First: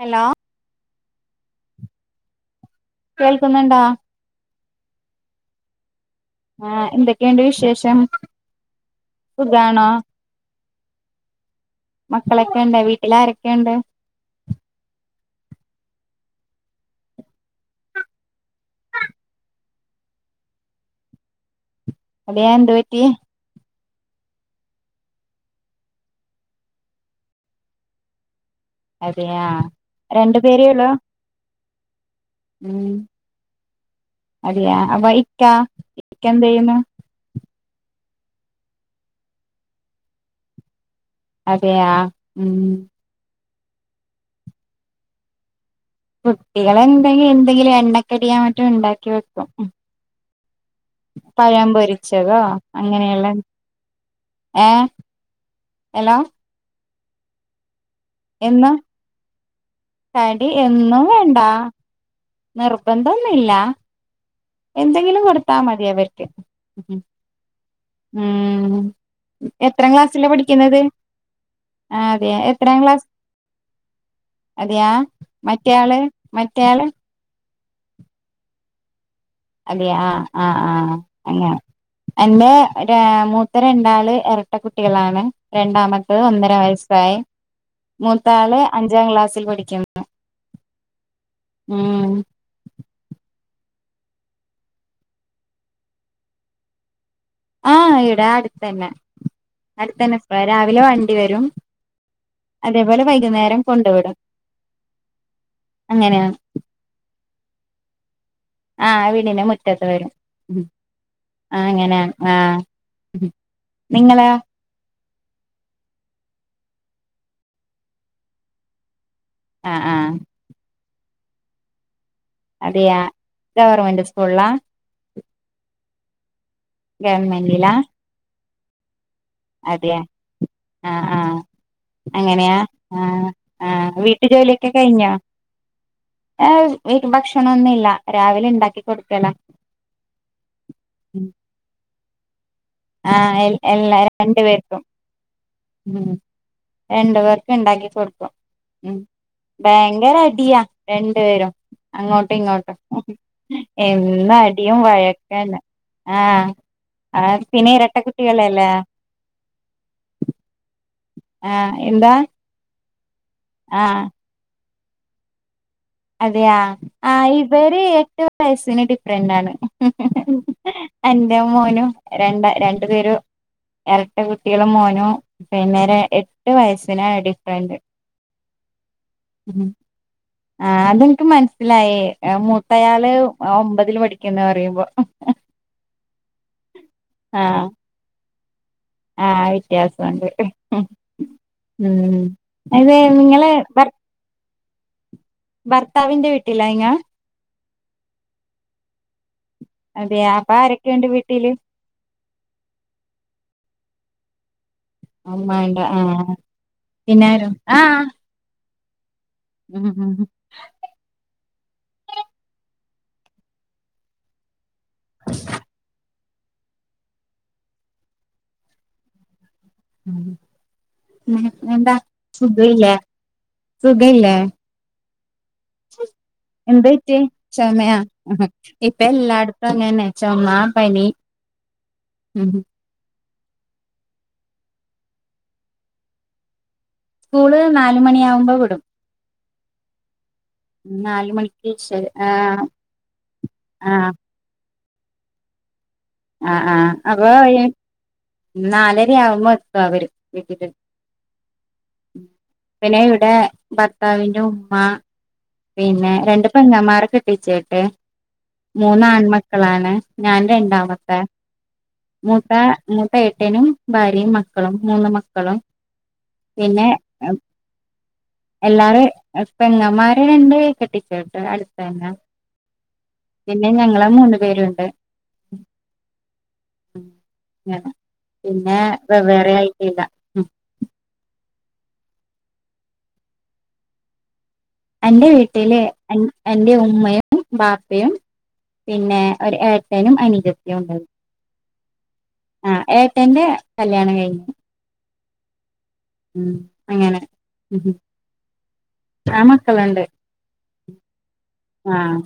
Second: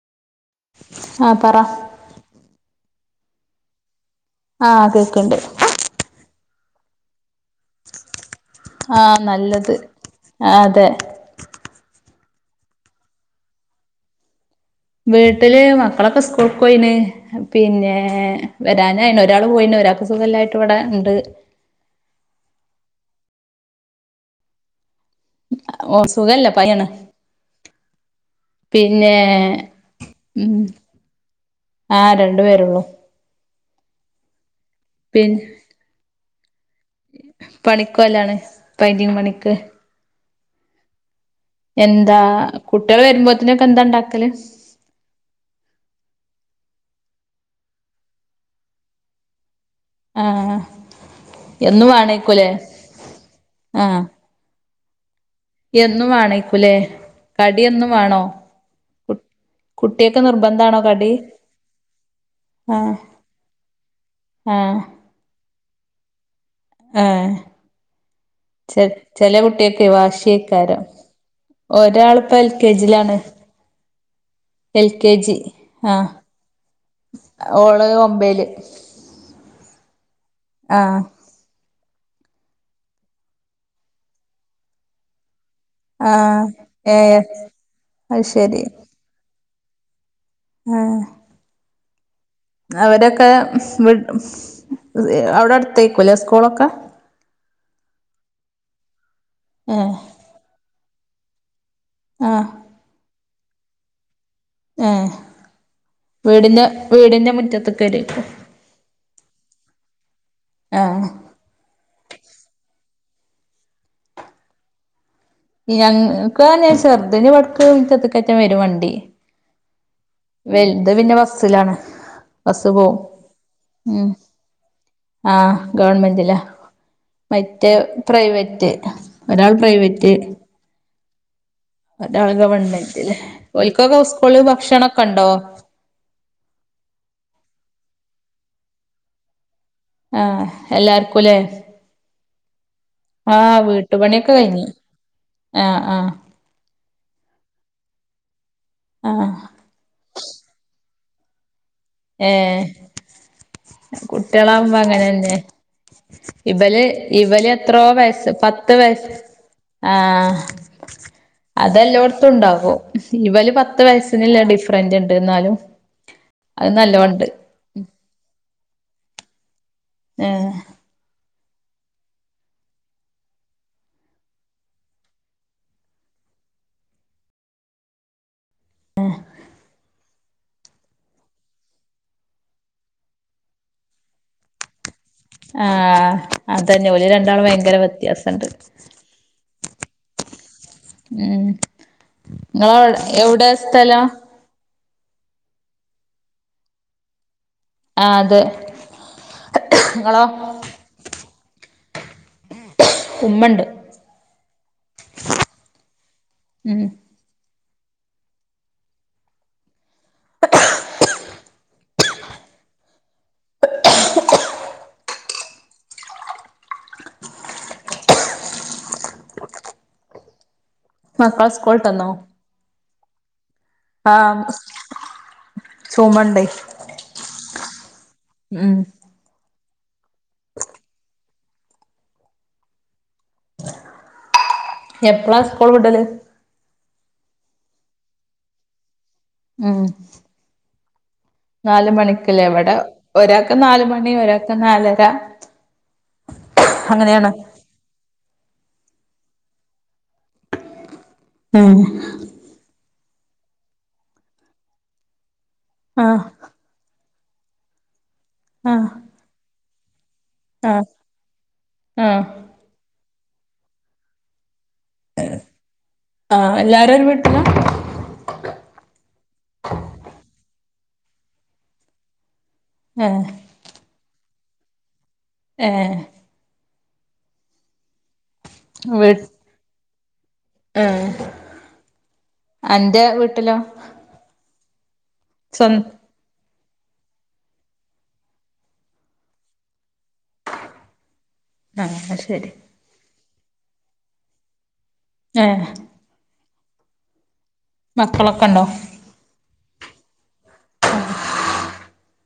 Hello. ആഹ പറ? കേൾക്കുന്നുണ്ടാ? ആഹ കേക്കണ്ട്. ആഹ എന്തൊക്കെയുണ്ട് വിശേഷം? ആഹ നല്ലത്, സുഖാണോ ആഹാ അതെ. മക്കളൊക്കെ ഉണ്ടാ? വീട്ടിൽാരൊക്കെയുണ്ട്? വീട്ടില് മക്കളൊക്കെ സ്കൂൾ പോയിന്, പിന്നെ വരാനയി ഒരാള് പോയിന് ഒരാ- അസുഖായിട്ട് ഇവിടെ ഉണ്ട്. അടിയാ എന്തുപറ്റി ഓ സുഖല്ല പനിയാണ് പിന്നെ അതെയാ രണ്ടു ഉം ആര ഉ അറിയാ അപ്പൊ പിന്നെ ഇക്കാ ഇക്ക എന്ത യ്യുന്നു പണിക്കോ ലാണ് പൈറ്റിങ് പണിക്ക് അതെയാ എന്താ ഉം കുട്ടിയോൾ വരുമ്പോത്തിനൊക്കെ എന്താ ണ്ടാക്കല് കുട്ടികളെ എന്തങ്കി എന്തെങ്കിലും എണ്ണക്കടിയാ മറ്റും ഉണ്ടാക്കി വെക്കും ആഹ് ആ പഴം പൊരിച്ചതോ അങ്ങനെയുള്ള ആഹ് ഏഹ് എന്നും ഹലോ വേണക്കുലെ കടി എന്നും വാണോ എന്നാ കടി നിർബന്ധാണോ എന്നും കടി വേണ്ട ആഹ് നിർബന്ധൊന്നില്ല എന്തെങ്കിലും കൊടുത്താ മതി അവർക്ക് ഏഹ് ഉം ചെ ചെല കുട്ടിയൊക്ക് എത്രാം ക്ലാസ്സിലാ പഠിക്കുന്നത് വാശിയേക്കാരം ആ ഒരാള് അതെയ പ്പം എൽ കെ എത്രാം ക്ലാസ് ജിലാണ് അതെയാ മറ്റയാള് ആഹ് മറ്റയാള് ഓള് ഒമ്പേല് അതെ ആഹ് ആഹ് ഹാ അങ്ങനെ എഞ്ഞെ രാ മൂത്ത രണ്ടാള് എരട്ട കുട്ടികളാണ് രണ്ടാമത്തെ ആഹ് ഒന്നര വയസ്സായി ഏഹ് അത് മൂത്താള് ശരി അഞ്ചാം ക്ലാസ്സിൽ പഠിക്കും ആഹ് ഉം അവരൊക്കെ വി അവിടെ അടുത്തേക്കൂല്ലേ സ്കൂളൊക്കെ ആഹ് ഇടാ അടുത്തന്നെ ഏഹ് അടുത്തന്നെ സ് രാവിലെ വണ്ടി വരും ആഹ് അതേപോലെ വൈകുന്നേരം കൊണ്ടു വിടും ഏഹ് വി ടിന്റെ വീടിന്റെ മുറ്റത്ത് ക് വരോയ്ക്കും ആഹ് വീടിന്റെ മുറ്റത്ത് വരും ആഹ് ആ ഹ് അങ്ങനെ ആഹ് നിങ്ങളെ ഞങ്ങക്ക് അഹന്നെ ചെറ്ത് ന്‌ ഇവട്ക്ക് മുറ്റത്ത് ക്കറ്റം വരും വണ്ടി ആഹ്ആഹ വല്ത് പിന്നെ ബസ്സിലാണ് ബസ്സ് പോവും അതെയാ ഗവർമെന്റ് ഉം സ്കൂളാ ആഹ് ഗവൺമെന്റ്ലാ മറ്റേ ഗവൺമെന്റിലാ പ്രൈവറ്റ് ഒരാൾ അതെയ പ്രൈവറ്റ് ആഹ് ആഹ് ഒരാൾ അങ്ങനെയാ ഗവൺമെന്റിലാ ഓൽ കൊക്കെ സ്കൂള് ഭക്ഷണം ഞ്ഞാ ഭക്ഷണൊന്നുല്ല രാവിലെ ഉണ്ടാക്കി കൊടുക്കല ആഹ് എല്ലാർക്കും ഇ ല്ലേ ആഹ് വീട്ടുപണിയൊക്കെ കഴിഞ്ഞു ആഹ് ആഹ് രണ്ടു പേർക്കും ഉണ്ടാക്കി കൊടുക്കും ഉം ആഹ് ഭയങ്കര അടിയാ രണ്ട് പേരും അങ്ങോട്ടും ഏഹ് ഇങ്ങോട്ട് എന്ന കുട്ടികളാവുമ്പോ അടിയും അങ്ങനെന്നെ വയക്കാന്ന ആഹ് ഇവല് ആ ഇവല് പിന്നെ എത്രോ വയസ്സ് ഇരട്ടക്കുട്ടികളല്ലേ പത്ത് ആഹ് ആഹ് എന്താ അതെല്ലോട്തുണ്ടാകും ഇവൽ പത്ത് ആഹ് വയസിനില്ല ഡിഫറന്റ് ഇണ്ട് എന്നാലും അതെയ അത് ആ നല്ലോണ്ട് ഇവര് എട്ട് വയസ്സിന് ഡിഫറന്റ് ആണ് ഏഹ് എന്റെ മോനും രണ്ടാ രണ്ടു പേര് എരട്ട കുട്ടികളും മോനും പിന്നേരെ എട്ട് വയസ്സിനാ ഡിഫറന്റ് ഉം ആഹ് അതിന്ക്ക് മനസ്സിലായി മൂത്തയാള് ഒമ്പതിൽ പഠിക്കുന്ന് പറയുമ്പം ആഹ് അതന്നെ ഓല് രണ്ടാളും ഭയങ്കര വ്യത്യാസുണ്ട് ആഹ് വ്യത്യാസണ്ട് ഉം നിങ്ങള അത് എവിടെ നിങ്ങള് ഭർ സ്ഥലം ഭർത്താവിന്റെ വീട്ടില ങ്ങ ആഹ് അതെ നിങ്ങളോ അതെയാ അപ്പൊ ആരൊക്കെയുണ്ട് വീട്ടില് ഉമ്മണ്ട് അമ്മണ്ട ആഹ് ഉം പിന്നൊര ആഹ ഉം ഉം [inaudible] ഉം മക്കളെ എന്താ സ്കൂളിട്ടന്നോ സുഖല്ല സുഖ ഇല്ലേ ആഹ് ചുമണ്ടേ എന്തയിട്ട് ചൊമയാ ഉം പ്പല്ലാടുത്തങ്ങന തന്നെ ചൊമ പനി ഉം എപ്പഴാ സ്കൂൾ വിടല് സ്കൂള് നാല് മണിയാവുമ്പോ വിടും ഉം നാല് മണിക്ക് നാല ശരി മണിക്കല്ലേ ആഹ് എവിടെ ഒരാക്കെ നാല മണി ആഹ് ഒരാ നാലരാ ആ ആഹ് അപ്പൊ നാലരയാവുമ്പോ എത്ത അവര് വീട്ടി ഉം പിന്നെ ഇവിടെ ഭർത്താവിന്റെ ഉമ്മ പിന്നെ ആഹ് രണ്ട് പെങ്ങമ്മാരെ കെട്ടീച്ചേട്ട് ആഹ് മൂന്നാൺമക്കളാണ് ഞാൻ ആഹ് രണ്ടാമത്തെ ആഹ് മൂത്ത മൂത്ത എട്ടേന ഭാര്യ മ ക്കളും മൂന്ന് മക്കളും ആഹ് പിന്നെ എല്ലാരും ഒരു വീട്ടിലാ എല്ലാരും പെങ്ങന്മാര് രണ്ട് കെട്ടിച്ചേട്ട് അടുത്തന്നെ ഏഹ് പിന്നെ ഞങ്ങളെ മൂന്നു പേരുണ്ട് ഏഹ് പിന്നെ വെ വേറെ ആയിട്ടില്ല ഉം എ അന്റെ വീട്ടിലോ അന്റെ സ്വ വീട്ടില് അന്റെ ഉമ്മയും ബാപ്പയും പിന്നെ ഒരു ഏട്ടനും അനിയത്യം ഉണ്ട ആഹ് ശരി ആ ഏട്ടന്റെ കല്യാണം കഴിഞ്ഞു ഏഹ് ഉം അങ്ങനെ മക്കളൊക്കെണ്ടോ അ മക്കളുണ്ട് ആഹ്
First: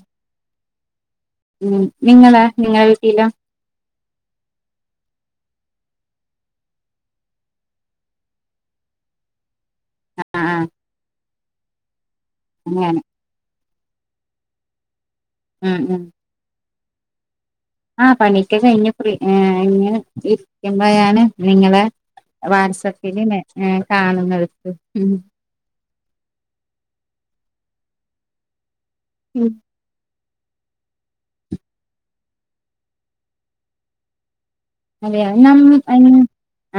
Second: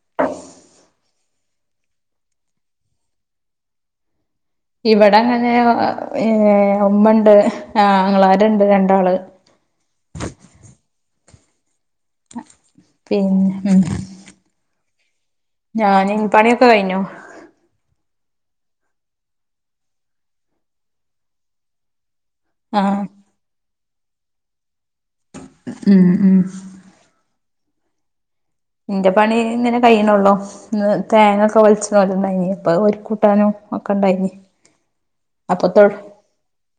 ഉം നിങ്ങള നിങ്ങള വീട്ടില ഇവിടെ അങ്ങനെ ഏ ഉമ്മുണ്ട് ആങ്ങളാര് ണ്ട് രണ്ടാള് ആഹ് ആഹ് അങ്ങനെ പിന്നെ ഉം ഉം ഞാൻ പാണിയൊക്കെ കഴിഞ്ഞോ ആ പണിക്കെ കൈഞ്ഞ് ഇ ഫ്രീ ഇങ്ങനെ ഇരിക്കുമ്പോ ആണ് നിങ്ങളെ ആഹ് വാട്സപ്പില് കാണുന്നടു ഉം ഉം നിന്റെ പണി ഇങ്ങനെ കഴിയണള്ളോ തേങ്ങൊക്കെ വലിച്ചല്ലണ്ടായിനി ഇപ്പൊ ഒരു കൂട്ടാനും ഒക്കെ ഇണ്ടായിന് അതെയ ന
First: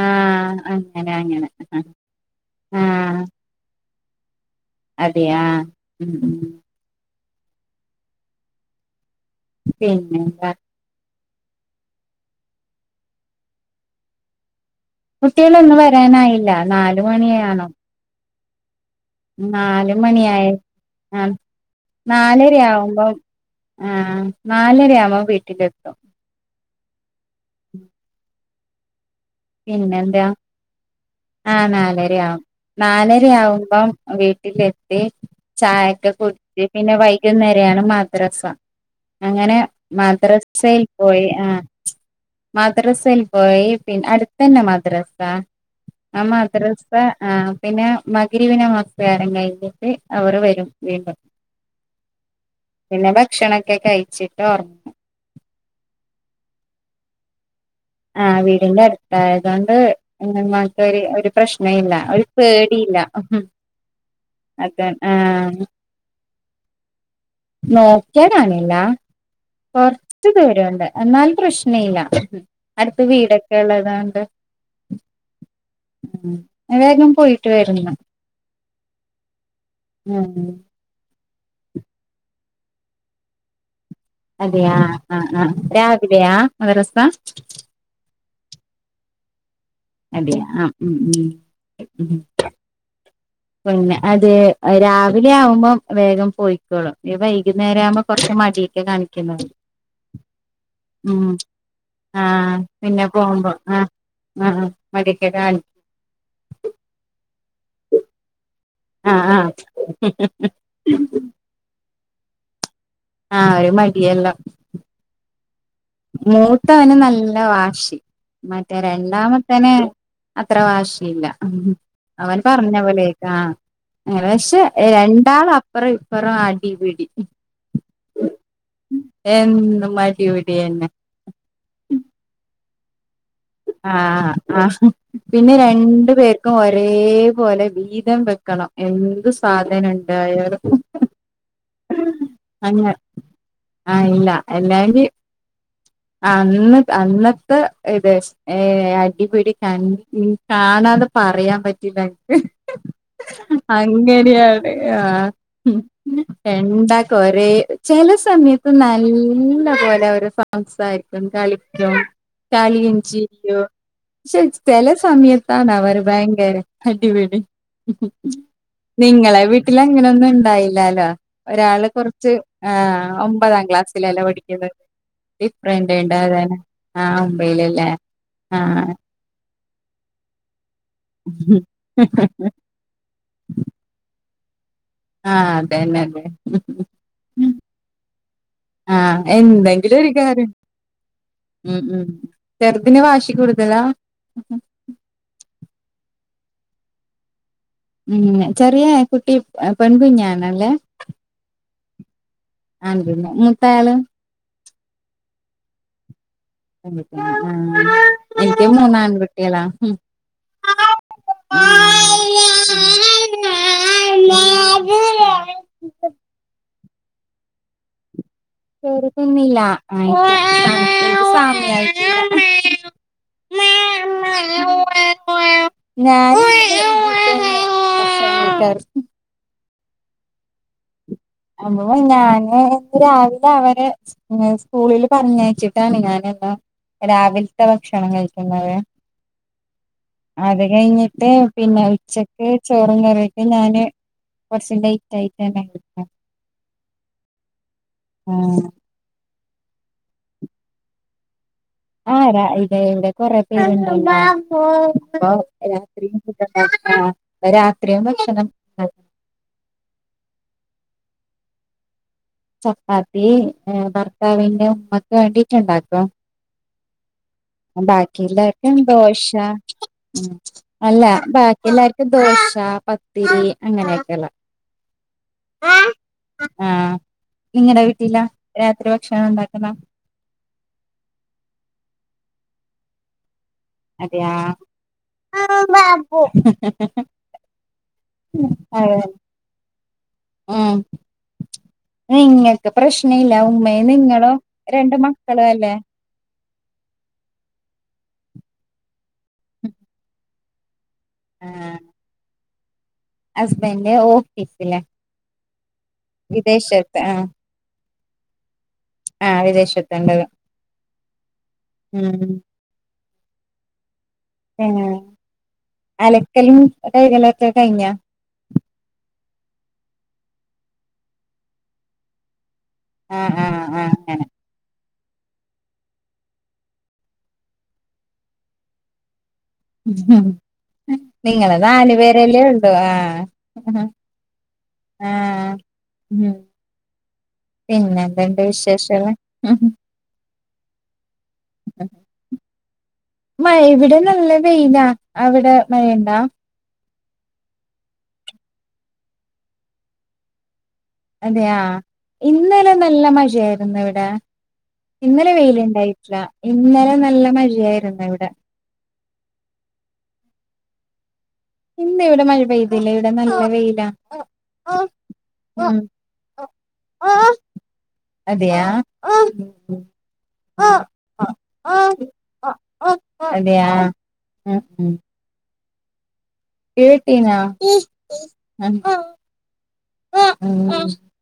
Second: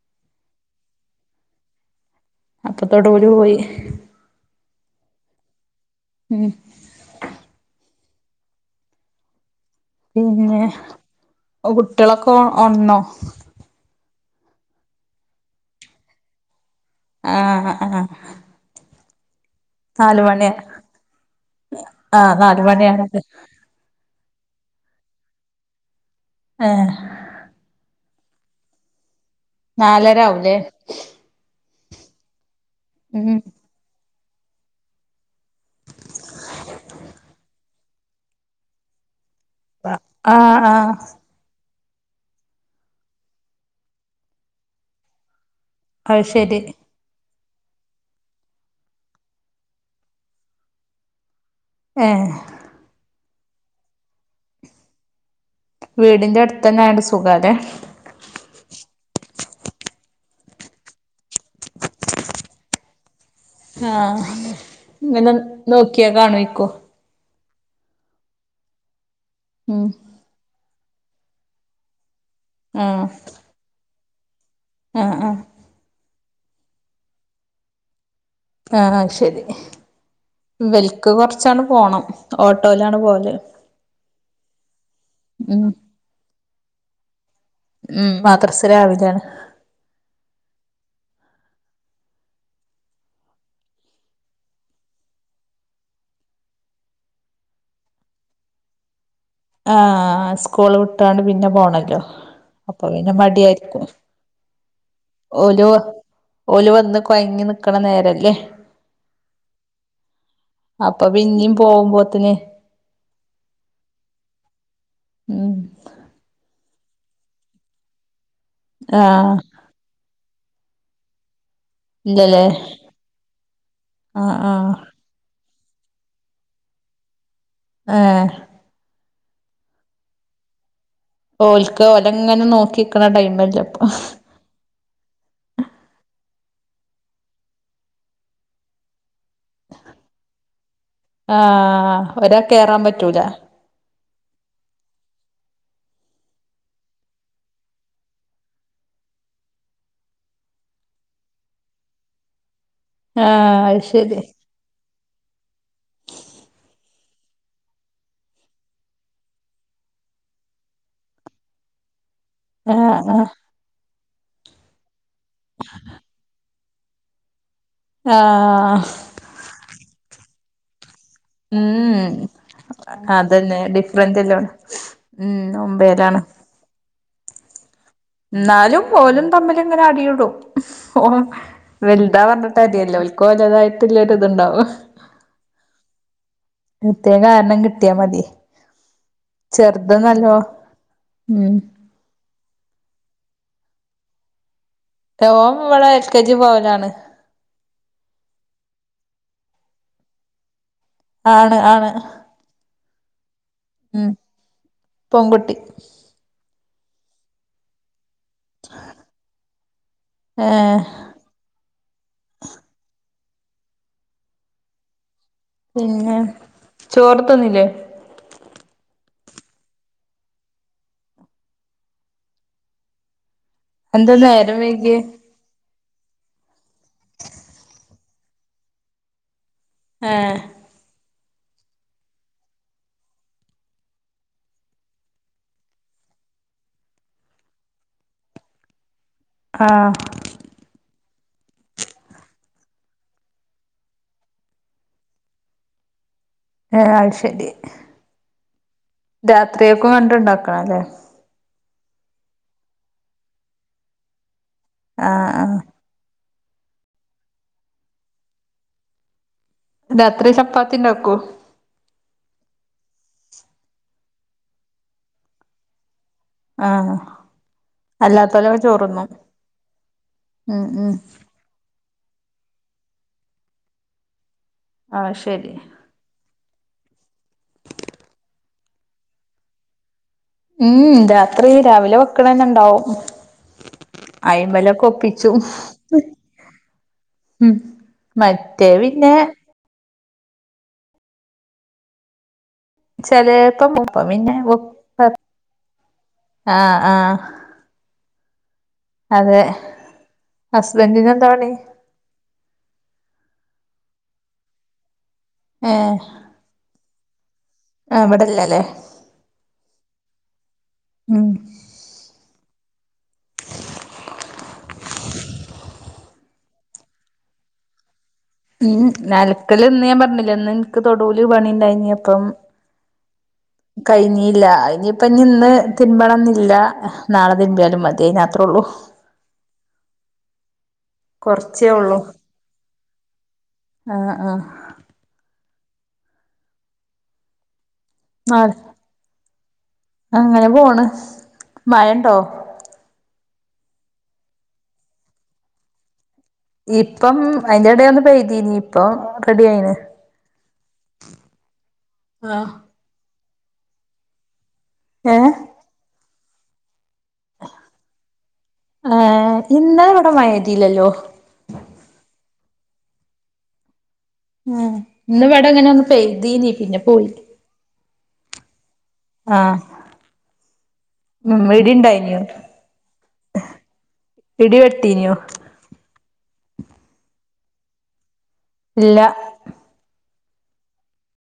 ആ അങ്ങെ അങ്ങനെ ആ അപ്പത്തോട്ടോല് പോയി അതെയാ ആഹ് ഉം പിന്നെന്താ പിന്നെ കുട്ടിയ ളൊക്കെ ഒണ്ന്നോ കുട്ടിയളൊന്നും വരാനായില്ല നാല മണിയാണോ ആഹാ നാല് മണിയായി ആ ആഹ് നാലര നാല് ആവുമ്പോം മണിയാണല്ലേ ആ നാലരയാവുമ്പോ വീട്ടിലെത്തും ഏഹ് ഉം നാലരാവലേ ആ നാലരയാവും ഉം നാലരയാവുമ്പം വീട്ടിലെ ത്തി ചായൊക്കെ കുടിച്ച് പിന്നെ വൈകുന്നേര ആണ് മദ്രസ അങ്ങനെ ആഹ് മദ്രസയിൽ ആഹ് പോയി ആ മദ്രസയിൽ പോയി പിന്നെ അടു തന്നെ മദ്രസ ആ അത് ശരി മദ്രസ് അപ്പ ആ പിന്നെ മകുരിവിനമസ്കാരം കഴിഞ്ഞിട്ട് അവർ വരും വീണ്ടും ഏഹ് പിന്നെ ഭക്ഷണൊക്കെ കഴിച്ചിട്ട് ഓർ വീടിന്റെ അടുത്ത് തന്നെ ആയണ്ട് സുഖാലെ ആഹ് വീടിന്റെ അടുത്താ ഏതണ്ട് എന്നമാട്ട് ഒരു ഒരു പ്രശ്ന ഇല്ല ഒരു പേടിയില്ല ആഹ് അത ആ ഇങ്ങനെ നോക്കിയാ കാണോക്കോ നോക്കിയാ കാണില ഉം കൊർച്ച് ച്ചു പേടിയുണ്ട് എന്നാൽ പ്രശ്ന ഇല്ല അടുത്ത് ആഹ് വീടൊക്കെ ഉള്ളതാണ്ട് ആഹ് ആ ഉം വേഗം പോയിട്ട് വരണം ആ ആഹ് ശരി ഉം ഇവൽക്ക് കുറച്ചാണ് പോണം ഓട്ടോയിലാണ് പോല് അതെയാ ആഹ് ആ ആഹ് ഉം രാവിലെയാ മദ്രസ ഉം മദ്രസ രാവിലെ അതെ ആ ഉം ഉം ഉം പുന്നെ അതെ രാവിലെ ആവുമ്പോം വേഗം പോയിക്കോളും വൈകുന്നേരം ആവുമ്പോൾ കുറച്ച് മടി ക്കെ കാണിക്കുന്നുള്ളൂ ആഹ് സ്കൂള് വിട്ടാണ്ട് പിന്നെ പോണല്ലോ ആഹ് അപ്പൊ പിന്നെ പോകുമ്പോ മടിയായിരിക്കും ആഹ് ആഹ് മടിയൊക്കെ കാണി ഓലോ ഓല് വന്ന് കൊഴങ്ങി നിക്കണ നേരല്ലേ ആ ആഹ് അപ്പൊ പിന്നും പോകുമ്പോത്തന് ആഹ് ഒരു മടിയെല്ലാം ഉം മൂത്തവന് നല്ല വാശി മറ്റേ ആഹ് രണ്ടാമത്തേന് അത്ര വാശി ഇല്ല അവൻ ഇല്ലല്ലേ പറഞ്ഞ പോലേയെക്ക് ആ അങ്ങനെ ആഹ് പക്ഷെ ആഹ് രണ്ടാൾ ഇപ്പറ ഇപ്പറം അടി വീടി എഹ് എന്നും മടി വിടി എന്നെ ഓൽക്ക് ഓലങ്ങനെ നോക്കിക്കണ ടൈം അല്ലേ ആഹ് ആഹ്. പിന്നെ രണ്ടു പേർക്കും ഒരേ പോലെ വീതം വെക്കണം എന്ത് സ്. സാധന ണ്ടായാലും. ആഹ് ഒരാക്കേറാൻ പറ്റൂല. ആ ഇല്ല അല്ലങ്കി അന്ന് അന്നത്തെ ഇത്. ഏഹ് അടിപിടി കണ് കാണാതെ പറയാൻ പറ്റില്ല എനിക്ക്. ആഹ് അത് ശരി അങ്ങനെയാണ് ആഹ്. രണ്ടാക്കും ഒരേ ചെല സമയത്ത് നല്ല പോലെ അവര് പ സംസാരിക്കും കളിക്കും. ആഹ് കളീം ആഹ് ചിരിയും ച്ചെ ചെല സമയത്താണ് അവർ ഭയങ്കര. അടിപടി ആഹ് നിങ്ങളെ വീട്ടിലങ്ങനൊന്നുണ്ടായില്ലാലോ. ഒരാള് ഉം കൊർച്ച് ആഹ് അതന്നെ ഒമ്പതാം ഡിഫറന്റ് ക്ലാസ്സിലല്ലെ അല്ലോണം പഠിക്കുന്നത്. ഉം ഫ്രണ്ട് ഒമ്പേലാണ് ണ്ടായതന്നെ ആഹ് ഒമ്പയിലല്ലേ. എന്നാലും ആഹ് ഓലും തമ്മിലിങ്ങനെ അടി ഇടും ഓ വൽതാവ തൊ മതിയല്ലോൽക്കോലതായിട്ടുള്ളൊരു ഇത്ണ്ടാവും. ആഹ് അതന്നെ അതെ പ്രത്യേക കാരണം കിട്ടിയാ മതി ആഹ് ചെറുത് എന്തെങ്കിലൊരു നല്ലോ കാര്യം ഉം ഉം ചെറുതിന് വാശി കൂടുതലാ. ഓൻ ഇവിടെ എൽ കെ ജി പോവലാണ്. ഉം നിക്കറിയ ഈ കുട്ടി പെൺകുഞ്ഞാണല്ലേ ആണ് ആണ്. ആൺകുട്ടി പിന്നെ മുത്തയാള്. പൊൺകുട്ടി. ആഹ് എനിക്കും മൂന്നാൺ കുട്ടിയള. ഏഹ്. [unintelligible] പിന്നെ ചോറ് ത്തിന്നില്ലേ. ചോറുതിന്നില്ലാ കൈക്കാൻ സമയായിട്ടില്ല. എന്ത് നേരം വൈകിയെ നേരം. [inaudible] [unintelligible] ആഹ്. അപ്പൊ ഞാന് രാവിലെ അവര് സ്കൂളില് പറഞ്ഞയച്ചിട്ടാണ് ഞാനിത രാവിൽത്തെ ഭക്ഷണം കഴിക്കുന്നതേ. ആഹ്. അത് കഴിഞ്ഞിട്ട് പിന്നെ ഉച്ചക്ക് ചോറും കറിയൊക്കെ ഞാന് കൊർച്ച് ലേറ്റായിട്ട ഞാൻ കഴിക്ക ഏ അയ്ശരി. ആഹ് രാത്രിയേക്കും വേണ്ടി ഇണ്ട്ണ്ടാക്കണല്ലേ. ആഹ് രാ ഇതെ ഇവ്ടെ കൊറെ പേരുണ്ടല്ലാ അപ്പൊ ആ ആ [inaudible] രാത്രിയാവുംമ്പ എത്തണം. രാത്രി ചപ്പാത്തി ഇണ്ടാക്കോ ചപ്പാത്തി ഏ ഭർത്താവിന്റെ ഉമ്മക്ക് വേണ്ടിട്ടുണ്ടാക്കും ആഹ്. ബാക്കിഉള്ളോർക്കും ദോശ ഉം അല്ല ബാ എല്ലാർക്കും ദോശ പത്തിരി അങ്ങനെയൊക്കിള്ള. ആഹ് ശരി. ആഹ് നിങ്ങടെ വീട്ടില രാത്രി ഭക്ഷണം ഇണ്ടാക്കുന്ന ഉം രാത്രി രാവിലെ വെക്കണന്നെ ഇണ്ടാവും അതെയാ അയിമേലകൊപ്പിച്ചു ഉം മറ്റേ അതെ പിന്നെ ഉം നിങ്ങൾക്ക് പ്രശ്നില്ല ഉമ്മ ചെലേപ്പം അപ്പം നിങ്ങളും പിന്നെ രണ്ട് മക്കളും അല്ലേ ആഹ് ആഹ് അതെ ഹുസ്ബൻഡിനെന്താ പണി ആ ഹസ്ബൻഡ് ഓഫീസില ഏഹ് വിദേശത്ത് ആഹ് ആഹ് വടെല്ലല്ലേ ആഹ് വിദേശത്ത്ണ്ടാവ ഉം ഉം ആഹ് അലക്കലും കൈകലൊക്ക കയ്ഞ്ഞ ഉം അൽക്കല് ന്ന് ഞാ പറഞ്ല്ലേ ന്ന് ഇന്ക്ക് തൊട്ടൂല് പണിണ്ടായിനി അപ്പം ആഹ് ആഹ് കയ്ഞ്ഞീല്ല അയ്നി ഇപ്പഞ് ഇന്ന് തിര്പണം ന്നില്ല നാള തിര്‌ പാലും മതി അയ്നാത്രള്ളു ഉം നിങ്ങള് കൊറച്ചേ നാല് ഒള്ളൂ പേരെല്ലേ ഒള്ളോ ആഹ് ആഹ് ആഹ് ആഹ് ഉം പിന്നെന്ത്ണ്ട് വിശേഷേള് അങ്ങന പോണ് മയണ്ടോ മഴ ഇവിടെ നല്ല വൈലാ അവിടെ മഴ ഇണ്ടാ ഇപ്പം അയ്ന്റെ എടേ ഒന്ന് പെയ്തീനി ഇപ്പം റെഡി ആയിന് അതെയാ ആഹ് ഇന്നലെ നല്ല മഴആരുന്നു ഇവടെ ഏഹ് ഇന്നലെ വൈലിണ്ടായി ഇന്നലെ നല്ല മഴയാരുന്നു ഇവ്ടെ ഏ ഇന്നല ഇപട മയ എയ്തീലല്ലോ ഇന്ന് ഇവിടെ മഴ പെയ്തില്ല ഇവിടെ നല്ല വൈലാ ആഹ് ഇന്ന് വട ഇങ്ങനെ ഒന്ന് പെയ്തീനീ പിന്നെ പോയി അതെയാ ആഹ് ആഹ് ഉം ഇടി ഇണ്ടായിനോ അതെയാ ഇടി ഉം ഉം വെട്ടീനോ ഇടി വെട്ടീനാ ഇല്ല